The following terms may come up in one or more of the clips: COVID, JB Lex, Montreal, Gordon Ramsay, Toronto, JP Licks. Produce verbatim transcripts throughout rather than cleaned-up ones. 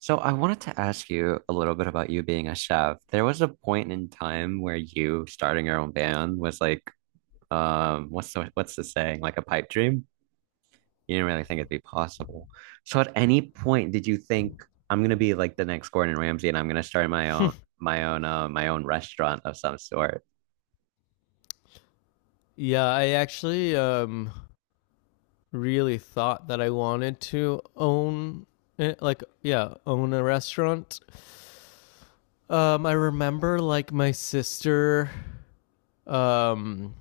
So I wanted to ask you a little bit about you being a chef. There was a point in time where you starting your own band was like, um, what's the what's the saying? Like a pipe dream? You didn't really think it'd be possible. So at any point did you think I'm gonna be like the next Gordon Ramsay and I'm gonna start my own my own uh, my own restaurant of some sort? Yeah, I actually um really thought that I wanted to own eh, like yeah, own a restaurant. Um I remember like my sister um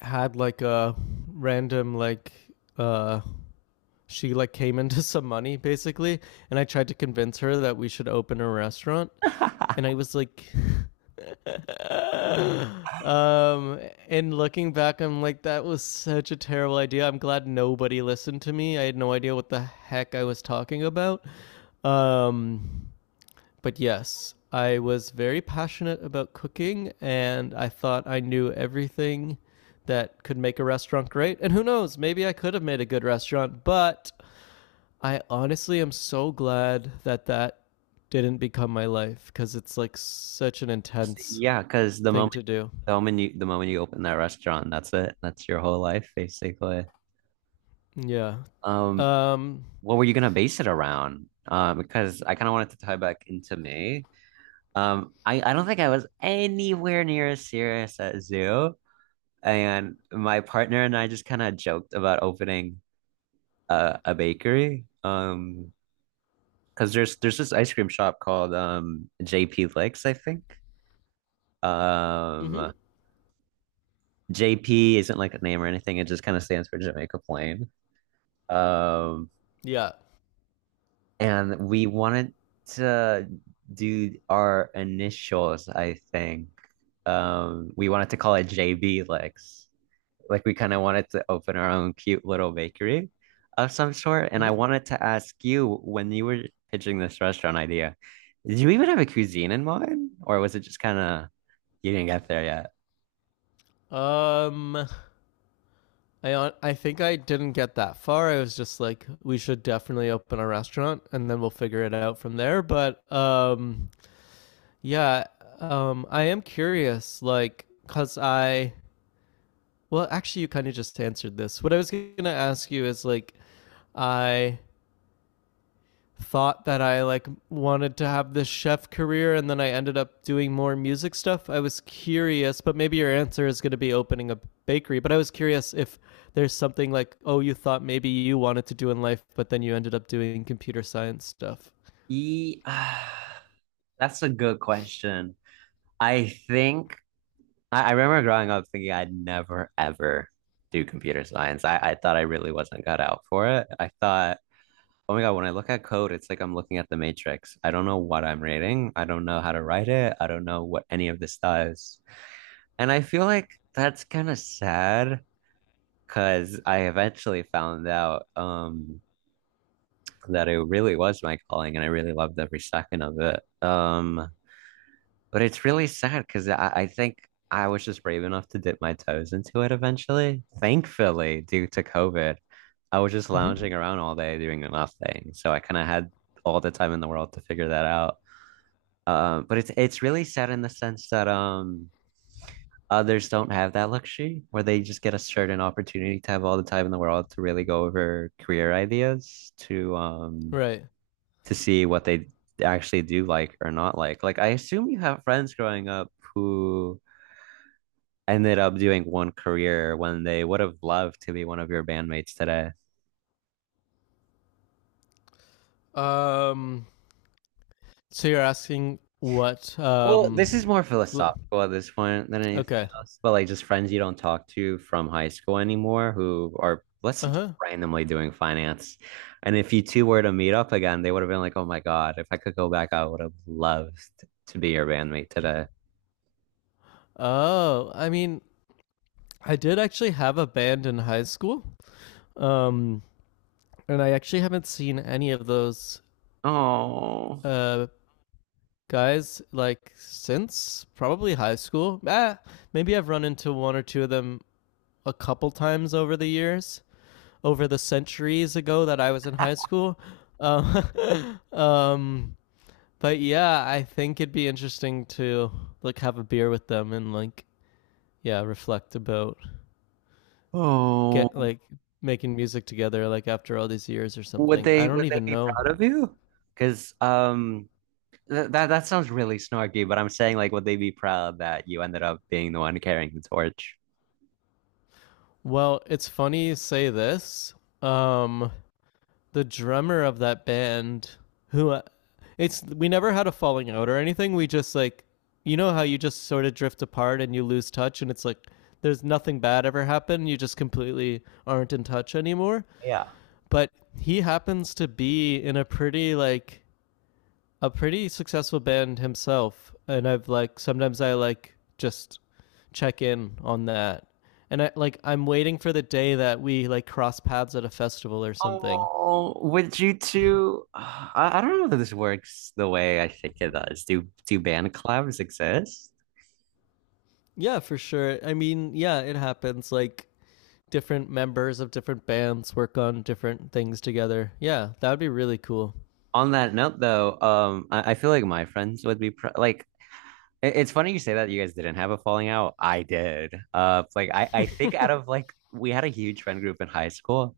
had like a random like uh she like came into some money basically, and I tried to convince her that we should open a restaurant, and I was like Um, and looking back, I'm like, that was such a terrible idea. I'm glad nobody listened to me. I had no idea what the heck I was talking about. Um, but yes, I was very passionate about cooking, and I thought I knew everything that could make a restaurant great. And who knows, maybe I could have made a good restaurant, but I honestly am so glad that that didn't become my life because it's like such an intense Yeah, because the thing moment to do. the moment you the moment you open that restaurant, that's it. That's your whole life basically. Yeah. Um, Um. what were you gonna base it around? Uh, because I kind of wanted to tie back into May. Um, I, I don't think I was anywhere near as serious at Zoo, and my partner and I just kind of joked about opening a, a bakery. Um, because there's there's this ice cream shop called um J P Licks, I think. Hmm. Um, J P isn't like a name or anything; it just kind of stands for Jamaica Plain. Um, Yeah. And we wanted to do our initials, I think. Um, we wanted to call it J B Lex. Like we kind of wanted to open our own cute little bakery of some sort. And I Hmm. wanted to ask you when you were pitching this restaurant idea, did you even have a cuisine in mind? Or was it just kind of you didn't get there yet? Um. I on I think I didn't get that far. I was just like, we should definitely open a restaurant, and then we'll figure it out from there. But um, yeah. Um, I am curious, like, cause I. Well, actually, you kind of just answered this. What I was gonna ask you is like, I thought that I like wanted to have this chef career, and then I ended up doing more music stuff. I was curious, but maybe your answer is going to be opening a bakery, but I was curious if there's something like, oh, you thought maybe you wanted to do in life, but then you ended up doing computer science stuff. E- That's a good question. I think I, I remember growing up thinking I'd never ever do computer science. I, I thought I really wasn't cut out for it. I thought, oh my God, when I look at code, it's like I'm looking at the matrix. I don't know what I'm reading. I don't know how to write it. I don't know what any of this does. And I feel like that's kind of sad because I eventually found out um that it really was my calling and I really loved every second of it. Um But it's really sad because I, I think I was just brave enough to dip my toes into it eventually. Thankfully, due to COVID, I was just Mhm. lounging around all day doing nothing. So I kind of had all the time in the world to figure that out. Um, but it's it's really sad in the sense that um others don't have that luxury where they just get a certain opportunity to have all the time in the world to really go over career ideas to um Right. to see what they actually do like or not like. Like I assume you have friends growing up who ended up doing one career when they would have loved to be one of your bandmates today? Um so you're asking what Well, um this is more l- philosophical at this point than anything okay. else, but like just friends you don't talk to from high school anymore who are, let's say, just Uh-huh. randomly doing finance. And if you two were to meet up again, they would have been like, oh my God, if I could go back, I would have loved to be your bandmate today. Oh, I mean, I did actually have a band in high school. Um and I actually haven't seen any of those Oh, uh, guys like since probably high school. Ah, maybe I've run into one or two of them a couple times over the years, over the centuries ago that I was in high school. Um, um, but yeah, I think it'd be interesting to like have a beer with them and like yeah, reflect about oh, get like making music together like after all these years or would something. I they don't would they even be know. proud of you? Because um, Th- that that sounds really snarky, but I'm saying like would they be proud that you ended up being the one carrying the torch? Well, it's funny you say this. Um, the drummer of that band, who uh, it's we never had a falling out or anything. We just like, you know how you just sort of drift apart and you lose touch, and it's like there's nothing bad ever happened. You just completely aren't in touch anymore. Yeah. But he happens to be in a pretty like a pretty successful band himself, and I've like sometimes I like just check in on that, and I like I'm waiting for the day that we like cross paths at a festival or something. Oh, would you two? I, I don't know that this works the way I think it does. Do do band collabs exist? Yeah, for sure. I mean, yeah, it happens. Like different members of different bands work on different things together. Yeah, that would be really cool. On that note, though, um, I, I feel like my friends would be pr, like, it- it's funny you say that you guys didn't have a falling out. I did. Uh, like I, I think out of like we had a huge friend group in high school.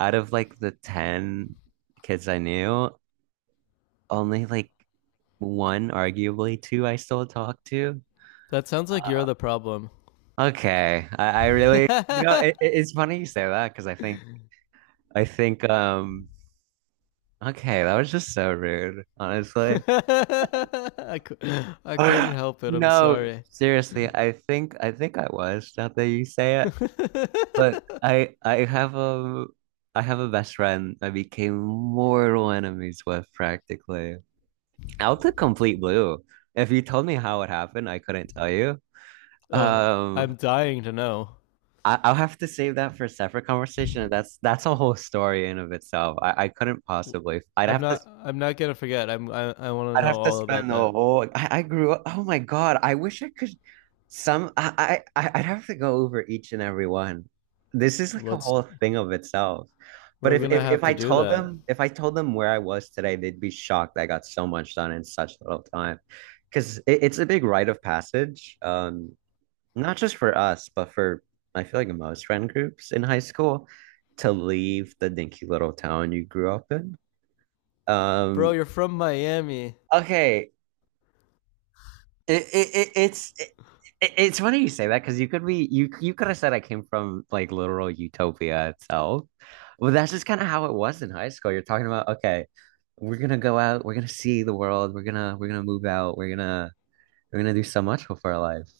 Out of like the ten kids I knew, only like one, arguably two, I still talk to. That sounds like you're Uh, the problem. okay, I, I really, you know, I, it, it- it's funny you say that because I think, I think, um, okay, that was just so rude, honestly. cou- I couldn't help it. I'm No, sorry. seriously, I think, I think I was, now that you say it, but I, I have a, I have a best friend I became mortal enemies with practically out the complete blue. If you told me how it happened, I couldn't tell you. Ugh, Um, I'm dying to know. I, I'll have to save that for a separate conversation. That's that's a whole story in of itself. I, I couldn't possibly. I'd I'm have to. not. I'm not gonna forget. I'm. I. I want to I'd know have to all about spend the that. whole, like, I, I grew up. Oh my God! I wish I could. Some. I. I. I'd have to go over each and every one. This is like a Let's. whole thing of itself. But We're if gonna if if have I to do told that, them if I told them where I was today, they'd be shocked. I got so much done in such little time, because it, it's a big rite of passage. Um, not just for us, but for I feel like most friend groups in high school to leave the dinky little town you grew up in. bro. Um, You're from Miami. okay, it, it, it it's it, it's funny you say that because you could be you you could have said I came from like literal utopia itself, but that's just kind of how it was in high school. You're talking about, okay, we're gonna go out, we're gonna see the world, we're gonna we're gonna move out, we're gonna we're gonna do so much with our life.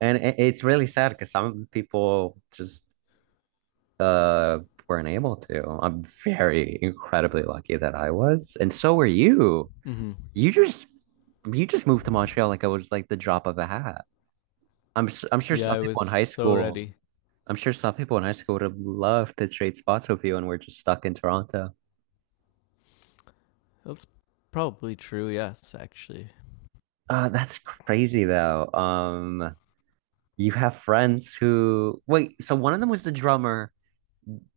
And it, it's really sad because some people just uh weren't able to. I'm very incredibly lucky that I was, and so were you. Mm-hmm. You just you just moved to Montreal like I was like the drop of a hat. I'm s- I'm sure Yeah, some I was people in high so school, ready. I'm sure some people in high school would have loved to trade spots with you, and we're just stuck in Toronto. That's probably true. Yes, actually, Uh, that's crazy though. Um, you have friends who wait. So one of them was the drummer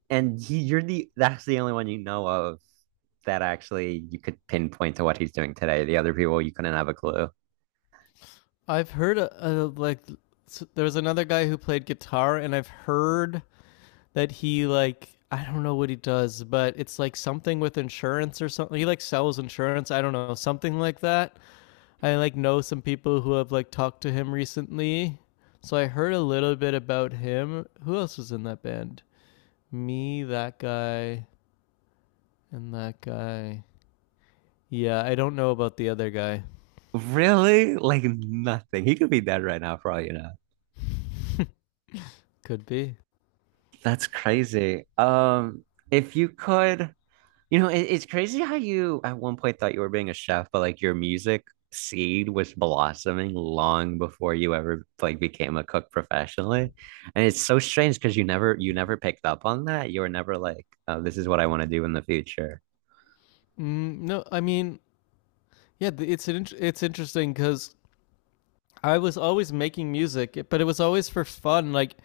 and he, you're the that's the only one you know of that actually you could pinpoint to what he's doing today. The other people you couldn't have a clue. I've heard a, a like. there was another guy who played guitar, and I've heard that he like. I don't know what he does, but it's like something with insurance or something. He like sells insurance. I don't know, something like that. I like know some people who have like talked to him recently. So I heard a little bit about him. Who else was in that band? Me, that guy, and that guy. Yeah, I don't know about the other guy. Really? Like nothing. He could be dead right now for all you know. Could be. That's crazy. Um, if you could, you know, it, it's crazy how you at one point thought you were being a chef, but like your music seed was blossoming long before you ever like became a cook professionally. And it's so strange because you never you never picked up on that. You were never like, oh, this is what I want to do in the future. Mm, no, I mean, yeah, it's an int- it's interesting because I was always making music, but it was always for fun. Like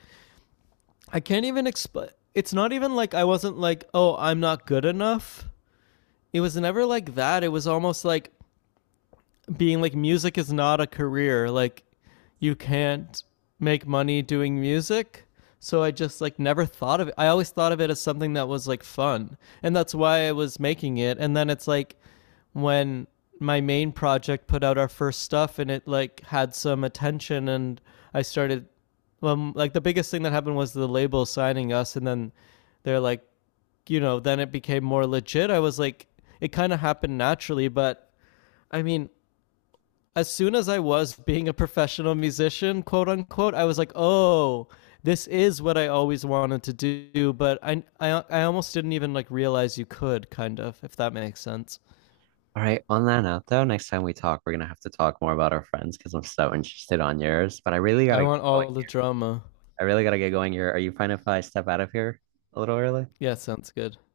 I can't even explain. It's not even like I wasn't like, oh, I'm not good enough. It was never like that. It was almost like being like, music is not a career. Like you can't make money doing music, so I just like never thought of it. I always thought of it as something that was like fun, and that's why I was making it. And then it's like when my main project put out our first stuff and it like had some attention, and I started well, like the biggest thing that happened was the label signing us, and then they're like, you know, then it became more legit. I was like, it kind of happened naturally. But i mean as soon as I was being a professional musician, quote unquote, I was like, oh, this is what I always wanted to do, but I, I, I almost didn't even like realize you could, kind of, if that makes sense. All right, on that note though, next time we talk, we're gonna have to talk more about our friends because I'm so interested on yours. But I really gotta I get want going. all the drama. I really gotta get going here. Are you fine if I step out of here a little early? Yeah, sounds good.